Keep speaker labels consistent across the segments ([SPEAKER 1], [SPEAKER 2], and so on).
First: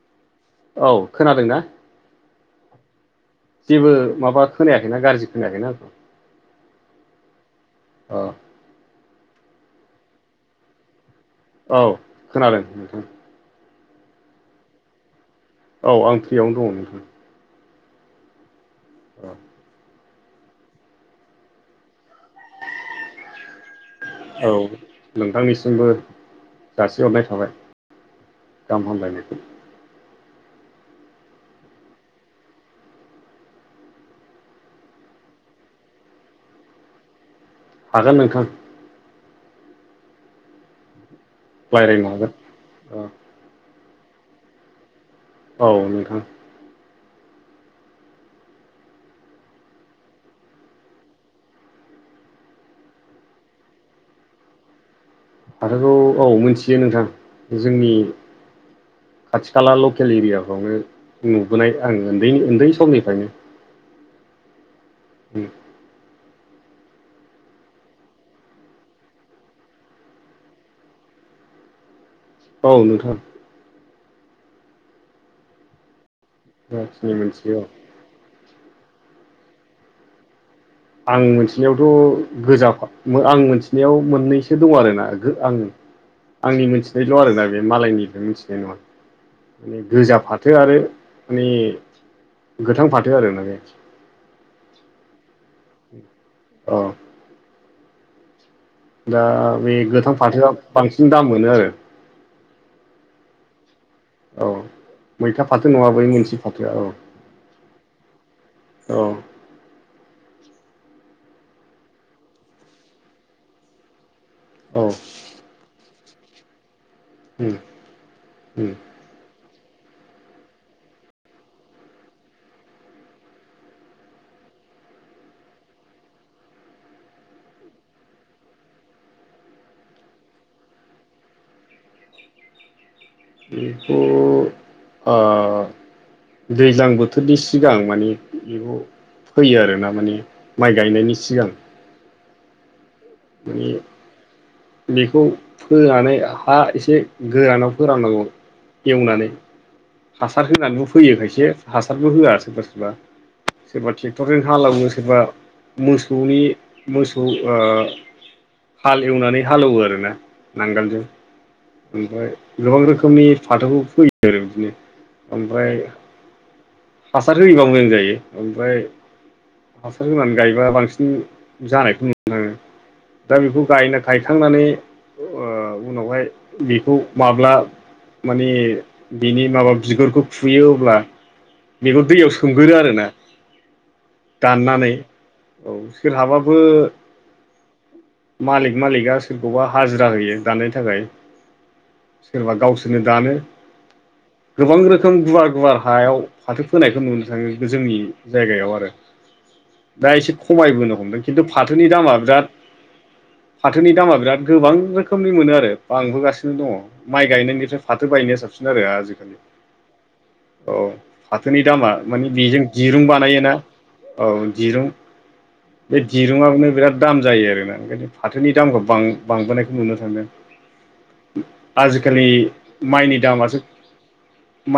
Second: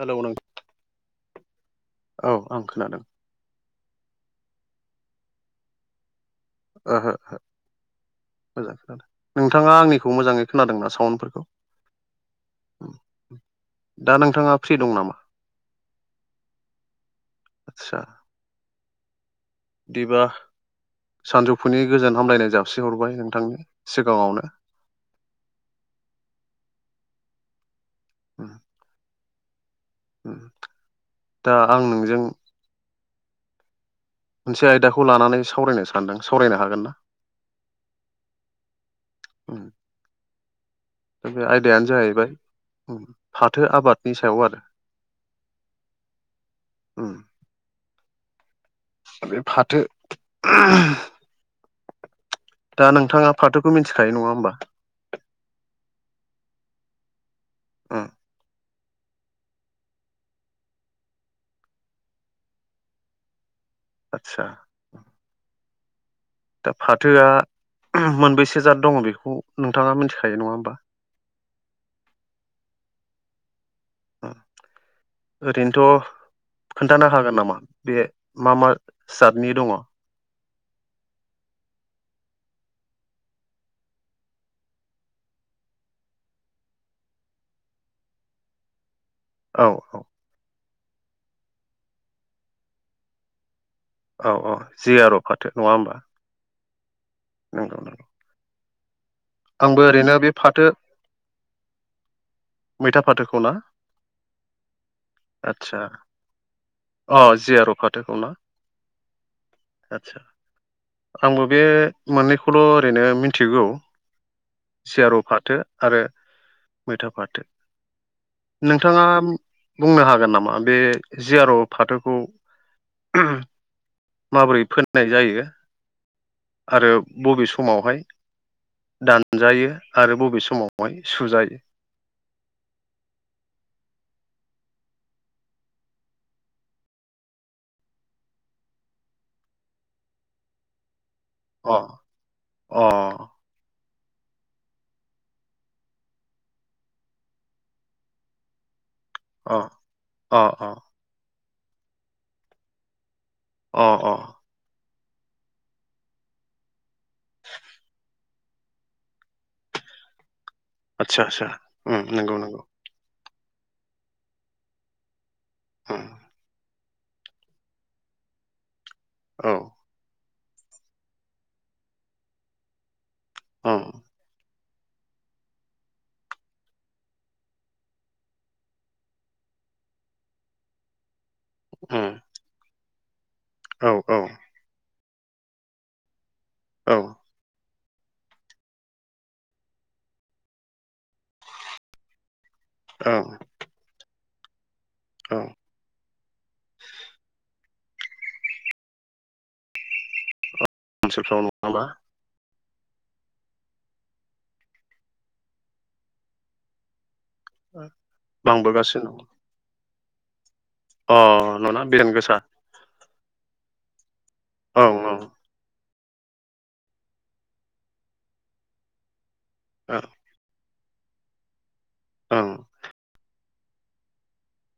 [SPEAKER 1] Hello नों
[SPEAKER 2] औ खोनादोंना?
[SPEAKER 1] औ आं खोनादों
[SPEAKER 2] जेबो माबा खोनायाखैना गाज्रि खोनायाखैना?
[SPEAKER 1] ओहो ओहो
[SPEAKER 2] औ
[SPEAKER 1] मोजां खोनादों नोंथाङा आंनिखौ मोजाङै खोनादों ना साउन्डफोरखौ
[SPEAKER 2] औ खोनादों नोंथां
[SPEAKER 1] दा नोंथाङा फ्रि दं नामा?
[SPEAKER 2] औ आं फ्रियावनो दङ नोंथां
[SPEAKER 1] आतसा
[SPEAKER 2] औ
[SPEAKER 1] बिदिबा सानजौफुनि गोजोन हामलायनाय जासि हरबाय नोंथांनो
[SPEAKER 2] औ नोंथांनिसिमबो जासिहरनाय थाबाय
[SPEAKER 1] उम
[SPEAKER 2] गाहाम हामलायनाय
[SPEAKER 1] दा आं नोंजों मोनसे आयदाखौ लानानै सावरायनो सानदों सावरायनो हागोन ना?
[SPEAKER 2] हागोन नोंथां
[SPEAKER 1] बे आयदायानो
[SPEAKER 2] रायज्लायनो हागोन
[SPEAKER 1] जाहैबाय फाथो आबादनि सायाव आरो
[SPEAKER 2] औ नोंथां
[SPEAKER 1] उम बे फाथो दा नोंथाङा फाथोखौ मिथिखायो नङा होमबा
[SPEAKER 2] फाथोखौ औ मिथियो नोंथां जोंनि
[SPEAKER 1] उम
[SPEAKER 2] खाथि खाला लकेल एरियाफ्रावनो नुबोनाय आं उन्दै उन्दै समनिफ्रायनो
[SPEAKER 1] आतसा
[SPEAKER 2] उम
[SPEAKER 1] दा फाथोआ मोनबेैसे जात दङ बेखौ नोंथाङा मिथिखायो नङा होमबा
[SPEAKER 2] औ नोंथां
[SPEAKER 1] ओरैनोथ' खोन्थानो
[SPEAKER 2] जाखिनि
[SPEAKER 1] हागोन
[SPEAKER 2] मिथियो
[SPEAKER 1] नामा
[SPEAKER 2] औ।
[SPEAKER 1] बे मा मा जादनि दङ?
[SPEAKER 2] आं मोनथिनायावथ' गोजा आं मोनथिनायाव मोननैसो दं आरोना आङो गो आं आंनि मिथिनायल' आरो दा बे मालायनिफ्राय मिथिनाय नङा
[SPEAKER 1] औ
[SPEAKER 2] माने गोजा फाथो आरो मानि गोथां फाथो आरोना बे
[SPEAKER 1] औ औ जिआर' फाथो नङा होमबा
[SPEAKER 2] अ
[SPEAKER 1] नंगौ
[SPEAKER 2] दा बे
[SPEAKER 1] आंबो ओरैनो
[SPEAKER 2] गोथां
[SPEAKER 1] बे
[SPEAKER 2] फाथोआ
[SPEAKER 1] फाथो
[SPEAKER 2] बांसिन दाम मोनो आरो
[SPEAKER 1] मैथा फाथोखौ ना
[SPEAKER 2] औ मैथा फाथो
[SPEAKER 1] आदसा
[SPEAKER 2] नङा बै मोनसे फाथोआ औ
[SPEAKER 1] अ जियार' फाथोखौ ना
[SPEAKER 2] औ
[SPEAKER 1] आदसा आंबो बे मोननैखौल' ओरैनो मिथिगौ
[SPEAKER 2] औ
[SPEAKER 1] जियार' फाथो आरो मैथा फाथो
[SPEAKER 2] उम उम
[SPEAKER 1] नोंथाङा बुंनो हागोन नामा बे जिआर' फाथोखौ माबोरै फोननाय जायो आरो बबे समावहाय दानजायो आरो बबे समावहाय सुजायो
[SPEAKER 2] बेखौ आ दैज्लां बोथोरनि सिगां माने बेखौ फोयो आरो ना माने माइ गायनायनि सिगां
[SPEAKER 1] अ अ
[SPEAKER 2] मानि बेखौ फोनानै हा एसे गोरानाव फोराननांगौ एवनानै
[SPEAKER 1] अ अ
[SPEAKER 2] हासार
[SPEAKER 1] अ
[SPEAKER 2] होनानै फैयो खायसे हासारबो होया सोरबा सोरबा
[SPEAKER 1] अ
[SPEAKER 2] सोरबा
[SPEAKER 1] अ
[SPEAKER 2] ट्रेक्टरजों हालेवनो सोरबा मोसौनि मोसौ ओ हालेव एवनानै हालेवो आरोना नांगोल
[SPEAKER 1] आसा
[SPEAKER 2] ओमफ्राय गोबां रोखोमनि फाथोखौ फैयो आरो बिदिनो ओमफ्राय
[SPEAKER 1] उम
[SPEAKER 2] हासार होयोबा मोजां जायो ओमफ्राय
[SPEAKER 1] औ
[SPEAKER 2] हासार होनानै गायोब्ला बांसिन जानायखौ नु- उम दा बेखौ
[SPEAKER 1] उम
[SPEAKER 2] गायनो गायखांनानै ओ उनावहाय बेखौ माब्ला माने बिनि माबा बिगुरखौ खुयो अब्ला बेखौ
[SPEAKER 1] उम
[SPEAKER 2] दैयाव सोमगोरो आरोना
[SPEAKER 1] औ औ
[SPEAKER 2] दाननानै औ सोर हाबाबो
[SPEAKER 1] औ
[SPEAKER 2] मालिक मालिकआ सोरखौबा हाजिरा होयो दानाय थाखाय सोरबा गावसोर नो दानो गोबां रोखोम
[SPEAKER 1] ओं
[SPEAKER 2] गुवार गुवार हायाव फाथो फोनायखौ नुनो थाङो जोंनि जायगायाव आरो दा एसे खमायबो हमदों
[SPEAKER 1] ओनसोलफ्राव
[SPEAKER 2] खिन्थु
[SPEAKER 1] नङाबा
[SPEAKER 2] फाथोनि दामा बिराद फाथोनि दामा बिराद गोबां रोखोमनि मोनो आरो बांबोगासिनो दङ' माइ गायनायनि- फ्राय फाथो गायनाया साबसिन आरो
[SPEAKER 1] बांबोगासिनो दं
[SPEAKER 2] आजिखालि। औ
[SPEAKER 1] अ
[SPEAKER 2] फाथोनि
[SPEAKER 1] नङा
[SPEAKER 2] दामा
[SPEAKER 1] बेसेन
[SPEAKER 2] माने
[SPEAKER 1] गोसा
[SPEAKER 2] बेजों दिरुं बानायोना औ
[SPEAKER 1] औ
[SPEAKER 2] दिरुं बे दिरुआनो बिराद दाम जायो आरोना ओंखायनो फाथोनि दामखौ बांबोनायखौ
[SPEAKER 1] औ
[SPEAKER 2] मोननो थांदों आजिखालि
[SPEAKER 1] ओं
[SPEAKER 2] माइनि दामासो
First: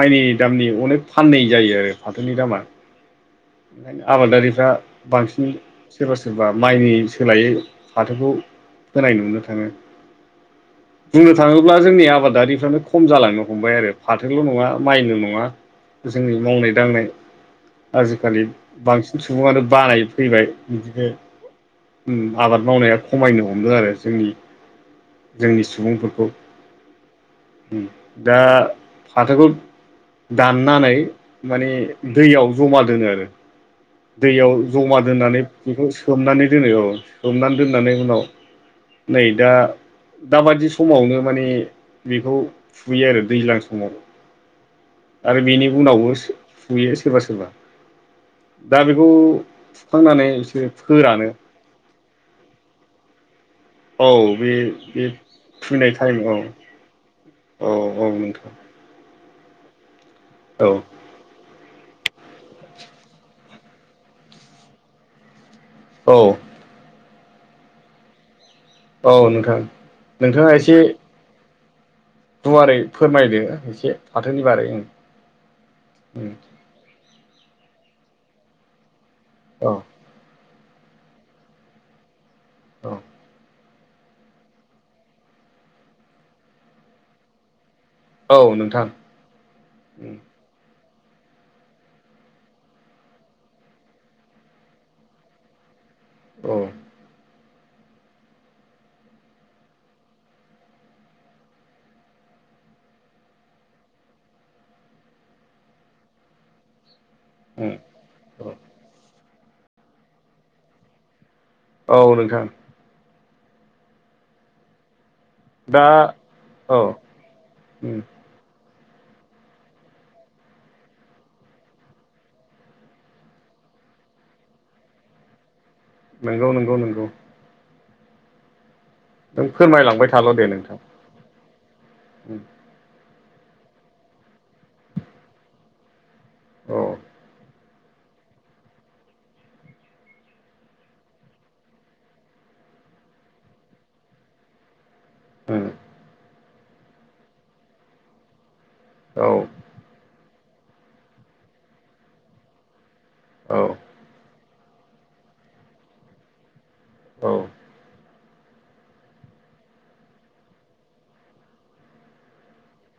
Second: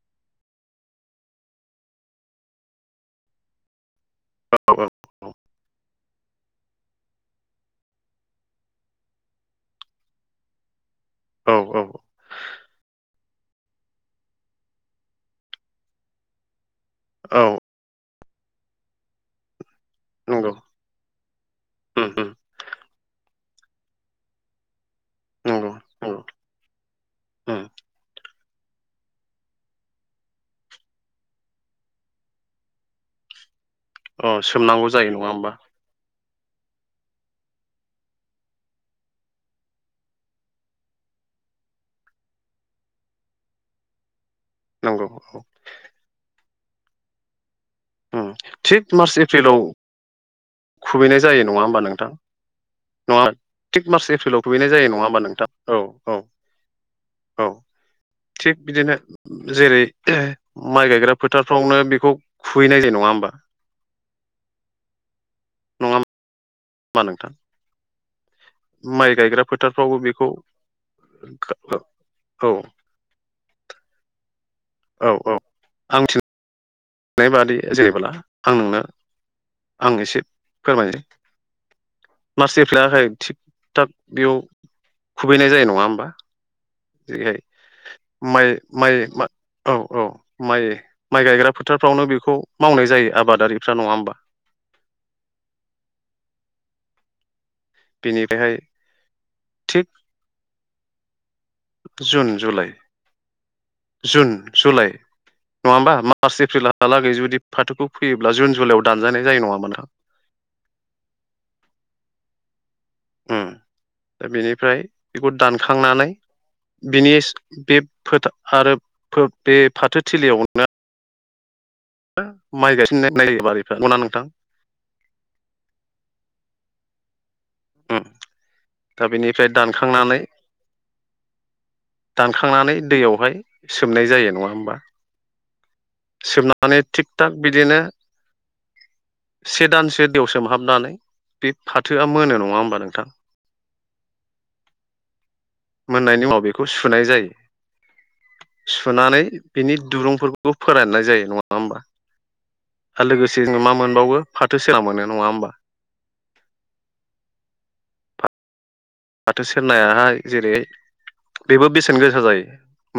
[SPEAKER 2] माइनि दामनि अनेक फाननै जायो आरो फाथोनि दामा। ओंखायनो आबादारिफ्रा
[SPEAKER 1] औ औ
[SPEAKER 2] बांसिन सोरबा सोरबा माइनि सोलायै फाथोखौ फोनाय नुनो थाङो बुंनो
[SPEAKER 1] औ
[SPEAKER 2] थाङोब्ला
[SPEAKER 1] औ
[SPEAKER 2] जोंनि आबादारिफ्रानो खम जालांनो हमबाय आरो फाथोल' नङा माइल' नङा जोंनि मावनाय दांनाय
[SPEAKER 1] औ
[SPEAKER 2] आजिखालि बांसिन सुबुङानो बानाय फैबाय
[SPEAKER 1] नंगौ उम
[SPEAKER 2] बिदिनो
[SPEAKER 1] उम
[SPEAKER 2] आबाद मावनाया खमायनो हमदों आरो जोंनि जोंनि
[SPEAKER 1] नंगौ नंगौ
[SPEAKER 2] सुबुंफोरखौ
[SPEAKER 1] उम
[SPEAKER 2] उ दा फाथोखौ दाननानै माने दैयाव जमा दोनो आरो
[SPEAKER 1] अ
[SPEAKER 2] दैयाव
[SPEAKER 1] सोमनांगौ
[SPEAKER 2] जमा
[SPEAKER 1] जायो नङा
[SPEAKER 2] दोननानै
[SPEAKER 1] होमबा
[SPEAKER 2] बेखौ सोमनानै दोनो औ सोमनानै दोननानै उनाव नै दा दाबादि समावनो माने बेखौ फुुयो आरो दैज्लां समाव
[SPEAKER 1] नंगौ
[SPEAKER 2] आरो
[SPEAKER 1] औ
[SPEAKER 2] बेनि उनावबो सु फुयो सोरबा सोरबा
[SPEAKER 1] उम
[SPEAKER 2] दा
[SPEAKER 1] थिग
[SPEAKER 2] बेखौ
[SPEAKER 1] मार्च एप्रिलाव
[SPEAKER 2] फुखांनानै बिसोर
[SPEAKER 1] खुबैनाय
[SPEAKER 2] फोरानो
[SPEAKER 1] जायो नङा होमबा नोंथां नङा थिग
[SPEAKER 2] औ
[SPEAKER 1] मार्च एप्रिलाव
[SPEAKER 2] बे
[SPEAKER 1] फुहैनाय जायो
[SPEAKER 2] बे
[SPEAKER 1] नङा होमबा नोंथां। औ
[SPEAKER 2] फुनाय टाइम
[SPEAKER 1] औ औ
[SPEAKER 2] औ नोंथां
[SPEAKER 1] थिग बिदिनो जेरै
[SPEAKER 2] औ
[SPEAKER 1] माइ गायग्रा फोथारफ्रावनो बेखौ खुबहैनाय जायो नङा होमबा
[SPEAKER 2] औ
[SPEAKER 1] मा नोंथां
[SPEAKER 2] औ
[SPEAKER 1] माइ गायग्रा
[SPEAKER 2] नोंथां
[SPEAKER 1] फोथारफ्रावबो बेखौ
[SPEAKER 2] नोंथाङा एसे
[SPEAKER 1] औ
[SPEAKER 2] गुवारै फोरमायदो एसे फाथोनि बारै
[SPEAKER 1] औ औ आंसो
[SPEAKER 2] उम
[SPEAKER 1] नाय बादि जेब्ला आं नोंनो
[SPEAKER 2] औ
[SPEAKER 1] आं एसे फोरमायसै मार्च
[SPEAKER 2] औ
[SPEAKER 1] एप्रिला थिग थाब बेयाव खुबैनाय जानाय नङा होमबा- जेरैहाय
[SPEAKER 2] औ
[SPEAKER 1] माइ
[SPEAKER 2] नोंथां
[SPEAKER 1] माइ मा औ औ माइ माइ गायग्रा फोथारफ्रावनो बेखौ मावनाय जायो आबादारिफ्रा नङा होमबा
[SPEAKER 2] औ
[SPEAKER 1] बेनिफ्रायहाय थिग जुन जुलाइ जुन जुलाइ नङा होमबा मार्च एप्रिलहालागै जुदि फाथोखौ फैयोब्ला जुन जुलाइआव दानजानाय जायो नङा होमबा नोंथां
[SPEAKER 2] औ नोंथां
[SPEAKER 1] उ दा बेनिफ्राय बेखौ
[SPEAKER 2] दा
[SPEAKER 1] दानखांनानै
[SPEAKER 2] औ
[SPEAKER 1] बिनि बे फोथा आरो बे फाथोथिलियावनो माइ [unintelligible] नोंथां
[SPEAKER 2] नंगौ नंगौ नंगौ
[SPEAKER 1] दा
[SPEAKER 2] नों
[SPEAKER 1] बेनिफ्राय
[SPEAKER 2] फोरमायलांबाय
[SPEAKER 1] दानखांनानै
[SPEAKER 2] थाल' नोंथां
[SPEAKER 1] दानखांनानै दैयावहाय सोमनाय जायो नङा होमबा सोमनानै
[SPEAKER 2] औ
[SPEAKER 1] थिग थाक बिदिनो से दानसो दैयाव सोमहाबनानै बे फाथोआ मोनो नङा होमबा नोंथां
[SPEAKER 2] उ
[SPEAKER 1] मोननायनि उनाव बेखौ सुनाय जायो सुनानै
[SPEAKER 2] औ
[SPEAKER 1] बिनि दुरुंफोरखौ फोराननाय जायो नङा होमबा आरो लोगोसे जोङो मा
[SPEAKER 2] औ
[SPEAKER 1] मोनबावो फाथो सेला मोनो नङा होमबा
[SPEAKER 2] औ
[SPEAKER 1] फाथो सेरनायाहाय जेरै बेबो बेसेन गोसा जायो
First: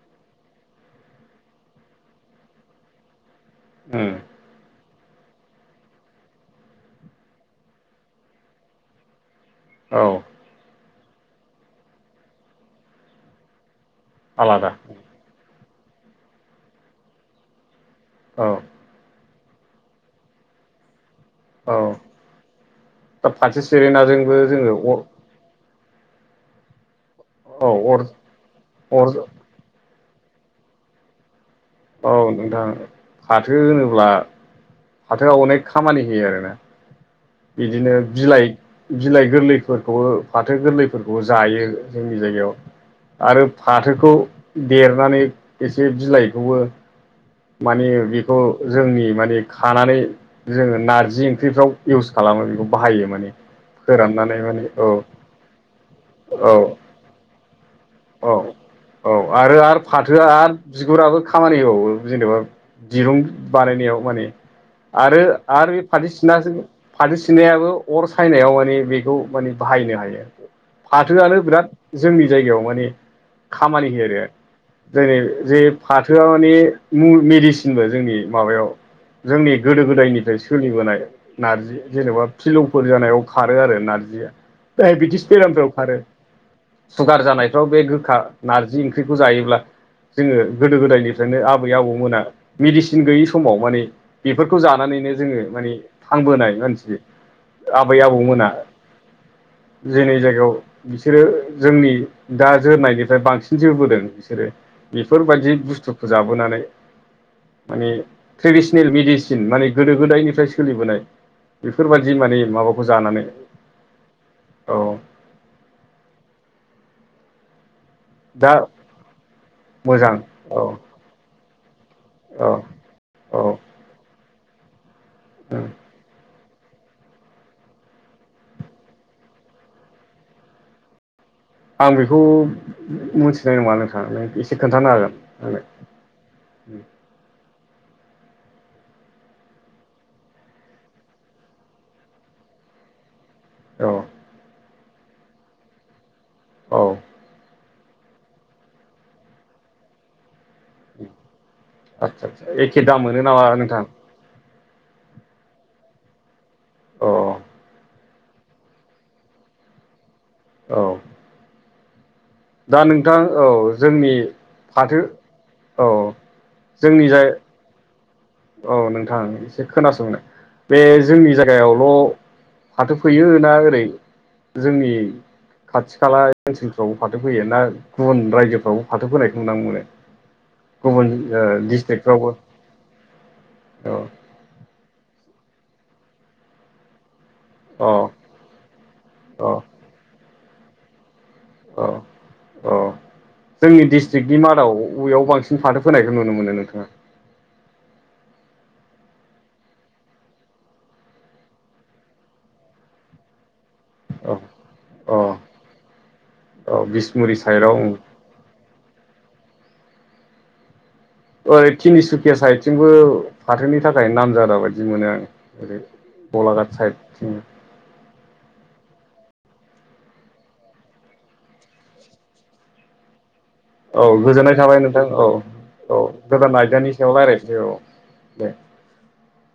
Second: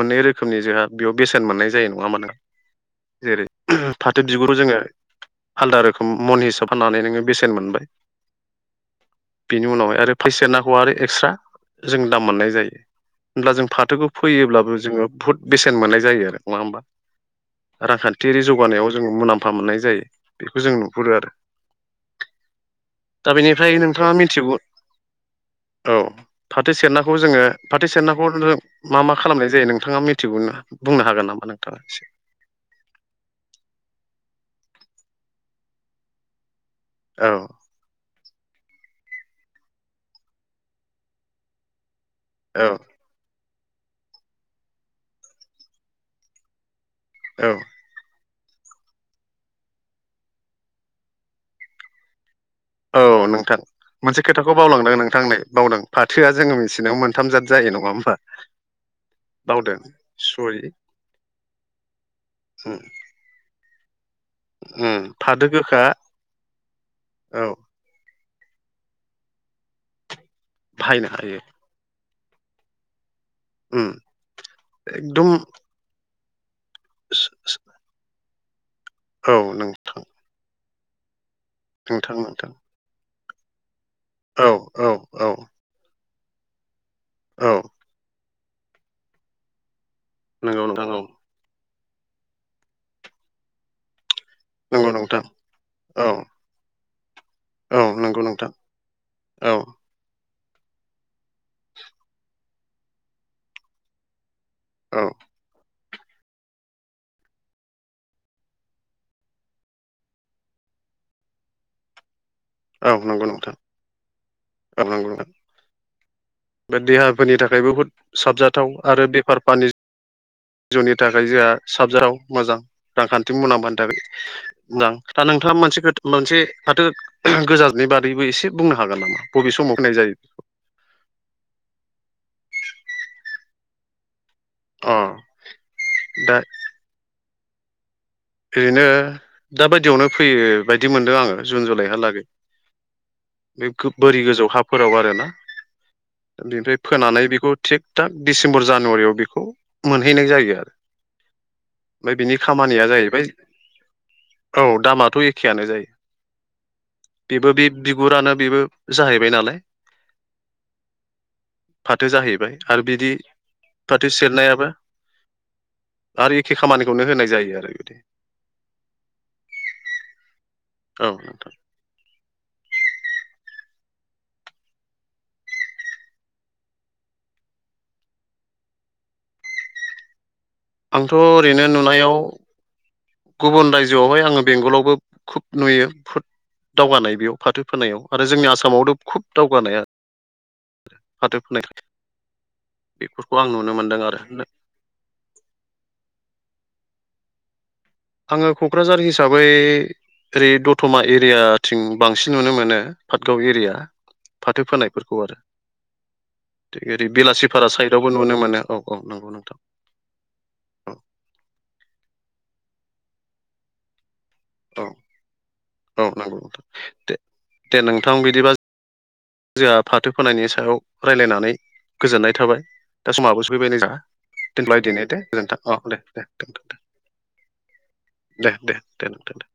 [SPEAKER 1] मोननै रोखोमनि जोंहा बेयाव बेसेन मोननाय जायो नङा होमबा नोंथां जेरै फाथो बिगुरखौ जोङो आलदा रोखोम मन हिसाब फाननानै नोङो बेसेन मोनबाय बेनि उनावहाय
[SPEAKER 2] औ
[SPEAKER 1] आरो फैसाया नां आरो एक्सट्रा जों दाम मोननाय जायो होनब्ला जों फाथोखौ
[SPEAKER 2] आलादा
[SPEAKER 1] फैयोब्लाबो जोङो बुहुद बेसेन मोननाय जायो आरो नङा होमबा रांखान्थियारि
[SPEAKER 2] औ
[SPEAKER 1] जौगानायाव जों मुलाम्फा मफा मोननाय जायो बेखौ जों नुहुरो आरो
[SPEAKER 2] औ
[SPEAKER 1] दा बेनिफ्राय नोंथाङा मिथिगौ
[SPEAKER 2] नंगौ
[SPEAKER 1] औ फाथो सेरनाखौ जोङो
[SPEAKER 2] औ
[SPEAKER 1] फाथो
[SPEAKER 2] अर
[SPEAKER 1] सेरनाखौ मा मा
[SPEAKER 2] अर
[SPEAKER 1] खालामनाय जे नोंथाङा मिथिगौना बुंनो हागोन नामा नोंथाङा एसे
[SPEAKER 2] औ नोंथां फाथो होनोब्ला फाथोआ अनेक खामानि होयो आरोना
[SPEAKER 1] औ
[SPEAKER 2] बिदिनो बिलाइ बिलाइ गोरलैफोरखौ फाथो गोरलैफोरखौ जायो जोंनि
[SPEAKER 1] औ
[SPEAKER 2] जायगायाव आरो फाथोखौ देरनानै एसे बिलाइखौबो
[SPEAKER 1] औ
[SPEAKER 2] माने बेखौ जोंनि माने खानानै जोङो नारजि ओंख्रिफ्राव इउस खालामो बेखौ
[SPEAKER 1] औ
[SPEAKER 2] बाहायो माने
[SPEAKER 1] नोंथां मोनसे
[SPEAKER 2] फोराननानै
[SPEAKER 1] खोथाखौ
[SPEAKER 2] माने औ
[SPEAKER 1] बावलांदों नोंथां बावदों फाथोआ
[SPEAKER 2] औ
[SPEAKER 1] जोङो मिथिनायाव मोनथाम जाद जायो नङा
[SPEAKER 2] औ औ आरो
[SPEAKER 1] बावदों
[SPEAKER 2] आरो फाथोआ आरो
[SPEAKER 1] सरि
[SPEAKER 2] बिगुराबो खामानि होबावो जेनेबा
[SPEAKER 1] उम
[SPEAKER 2] दिरुं बानायनायाव माने
[SPEAKER 1] उम
[SPEAKER 2] आरो
[SPEAKER 1] फाथो
[SPEAKER 2] आरो बे
[SPEAKER 1] गोखा
[SPEAKER 2] फाथो सिना फाथो
[SPEAKER 1] औ
[SPEAKER 2] सिनायाबो अर सायनायाव माने बेखौ माने बाहायनो हायो
[SPEAKER 1] बाहायनो
[SPEAKER 2] फाथोआनो
[SPEAKER 1] हायो
[SPEAKER 2] बिराद जोंनि जायगायाव माने
[SPEAKER 1] उम
[SPEAKER 2] खामानि होयो आरो जेरै
[SPEAKER 1] एकदम
[SPEAKER 2] जे फाथोआ माने मेडिसिनबो जोंनि माबायाव
[SPEAKER 1] औ
[SPEAKER 2] जोंनि गोदो
[SPEAKER 1] नोंथां
[SPEAKER 2] गोदायनिफ्राय सोलिबोनाय नार्जि
[SPEAKER 1] नोंथां
[SPEAKER 2] जेन'बा
[SPEAKER 1] नोंथां
[SPEAKER 2] फिलौफोर जानायाव खारो आरो नार्जिया
[SPEAKER 1] औ औ
[SPEAKER 2] दायबेटिस
[SPEAKER 1] औ
[SPEAKER 2] बेरामफोराव खारो सुगार
[SPEAKER 1] औ
[SPEAKER 2] जानायफ्राव बे गोखा नारजि ओंख्रिखौ जायोब्ला जोङो
[SPEAKER 1] नंगौ
[SPEAKER 2] गोदो
[SPEAKER 1] नोंथां औ
[SPEAKER 2] गोदायनि जोनो आबै आबौमोना मेडिसिन गैयि समाव माने बेफोरखौ
[SPEAKER 1] नंगौ
[SPEAKER 2] जानानैनो
[SPEAKER 1] नोंथां
[SPEAKER 2] जोङो माने
[SPEAKER 1] औ
[SPEAKER 2] थांबोनाय मानसि
[SPEAKER 1] औ
[SPEAKER 2] आबै
[SPEAKER 1] नंगौ
[SPEAKER 2] आबौमोना
[SPEAKER 1] नोंथां औ
[SPEAKER 2] जोंनि जायगायाव बिसोरो जोंनि दा जोरनायनिफ्राय बांसिन जोबोदों बिसोरो
[SPEAKER 1] औ
[SPEAKER 2] बेफोरबायदि बुस्थुखौ जाबोनानै माने ट्रेडिसनेल मेडिसिन माने गोदो गोदायनिफ्राय सोलिबोनाय बेफोरबायदि माने माबाखौ
[SPEAKER 1] औ
[SPEAKER 2] जानानै
[SPEAKER 1] नंगौ नोंथां
[SPEAKER 2] औ
[SPEAKER 1] नंगौ नोंथां बे देहाफोरनि थाखाय बहुद
[SPEAKER 2] दा
[SPEAKER 1] साबजाथाव आरो बेफार [unintelligible] फानि
[SPEAKER 2] मोजां औ
[SPEAKER 1] जुनि थाखाय जोंहा साबजाथाव
[SPEAKER 2] औ
[SPEAKER 1] मोजां रांखान्थि
[SPEAKER 2] औ
[SPEAKER 1] मुलाम्फानि थाखाय दां दा नोंथाङा मोनसेथ मोनसे फाथो गोजाननि बारैबो एसे बुंनो हागोन नामा बबे समाव फोनाय जायो?
[SPEAKER 2] आं बेखौ मिथिनाय नङा नोंथां नों एसे खोन्थानो
[SPEAKER 1] अ
[SPEAKER 2] हागोन आंनो?
[SPEAKER 1] दा ओरैनो दा बायदियावनो फैयो बायदि मोनदों आङो जुन जुलाइहालागै बे
[SPEAKER 2] औ
[SPEAKER 1] बोरि गोजौ हाफोराव आरोना बेनिफ्राय
[SPEAKER 2] औ
[SPEAKER 1] फोनानै बेखौ थिग दा डिसेम्बर जानुवारियाव बेखौ मोनहैनाय जायो आरो। ओमफ्राय बिनि खामानिया जाहै
[SPEAKER 2] नों नामा नोंथां [unintelligible]
[SPEAKER 1] औ दामाथ' एखेयानो
[SPEAKER 2] औ
[SPEAKER 1] जायो बेबो बे गुरानो बेबो जाहैबाय नालाय
[SPEAKER 2] औ
[SPEAKER 1] फाथो जाहैबाय
[SPEAKER 2] दा
[SPEAKER 1] आरो बिदि
[SPEAKER 2] नोंथां औ जोंनि
[SPEAKER 1] फाथो सेरनायाबो
[SPEAKER 2] फाथो औ
[SPEAKER 1] आरो एखे खामानिखौनो
[SPEAKER 2] जोंनि जाय
[SPEAKER 1] होनाय जायो आरो बिदि
[SPEAKER 2] औ नोंथां एसे खोनासंनो बे
[SPEAKER 1] औ
[SPEAKER 2] जोंनि
[SPEAKER 1] नोंथां
[SPEAKER 2] जायगायाव ल' फाथो फैयोना ओरै जोंनि खाथि खाला ओनसोलफ्रावबो फाथो फैयो ना गुबुन रायजोफ्रावबो फाथो फोनायखौ नुनो मोनो
[SPEAKER 1] आंथ'
[SPEAKER 2] गुबुन
[SPEAKER 1] ओरैनो नुनायाव
[SPEAKER 2] डिस्ट्रिकफ्रावबो
[SPEAKER 1] गुबुन रायजोआवहाय आङो बेंगलावबो खुब नुयो फुद दावगानाय बेयाव फाथो फोनायाव
[SPEAKER 2] अ
[SPEAKER 1] आरो जोंनि आसामावथ' खुब
[SPEAKER 2] अ
[SPEAKER 1] दावगानाया फाथो फोनाय [unintelligible]
[SPEAKER 2] अ अ
[SPEAKER 1] बेफोरखौ आं नुनो
[SPEAKER 2] जोंनि
[SPEAKER 1] मोनदों आरो
[SPEAKER 2] डिस्ट्रिक्टनि मादाव अबेयाव बांसिन फाथो फोनायखौ नुनो मोनो नोंथाङा?
[SPEAKER 1] आङो क'क्राझार हिसाबै जेरै दतमा एरियाथिं बांसिन नुनो मोनो पाटगाव एरिया
[SPEAKER 2] औ
[SPEAKER 1] फाथो
[SPEAKER 2] अ
[SPEAKER 1] फोनायफोरखौ आरो
[SPEAKER 2] औ
[SPEAKER 1] ओरै
[SPEAKER 2] बिसमुरि
[SPEAKER 1] बेलासिफारा
[SPEAKER 2] साइडआव
[SPEAKER 1] साइदावबो नुनो मोनो औ औ नंगौ नोंथां औ
[SPEAKER 2] ओरै थिनिसुकिया साइडथिंबो फाथोनि थाखाय नाम जादा बायदि
[SPEAKER 1] औ
[SPEAKER 2] मोनो आं ओरै
[SPEAKER 1] औ नंगौ नोंथां
[SPEAKER 2] गलाघाट
[SPEAKER 1] दे
[SPEAKER 2] साइडथिं
[SPEAKER 1] दे नोंथां बिदिबा जोंहा फाथो फोनायनि सायाव रायज्लायनानै गोजोननाय थाबाय दा समावाबो सोफैबायनो जाहा
[SPEAKER 2] औ गोजोननाय
[SPEAKER 1] दोनबा
[SPEAKER 2] थाबाय
[SPEAKER 1] दिनै
[SPEAKER 2] नोंथां
[SPEAKER 1] दे
[SPEAKER 2] औ
[SPEAKER 1] गोजोनथों औ दे दे
[SPEAKER 2] गोदान
[SPEAKER 1] दोनथ' दे
[SPEAKER 2] आयदानि सायाव रायज्लायनोसै औ
[SPEAKER 1] दे दे दोन नोंथां दे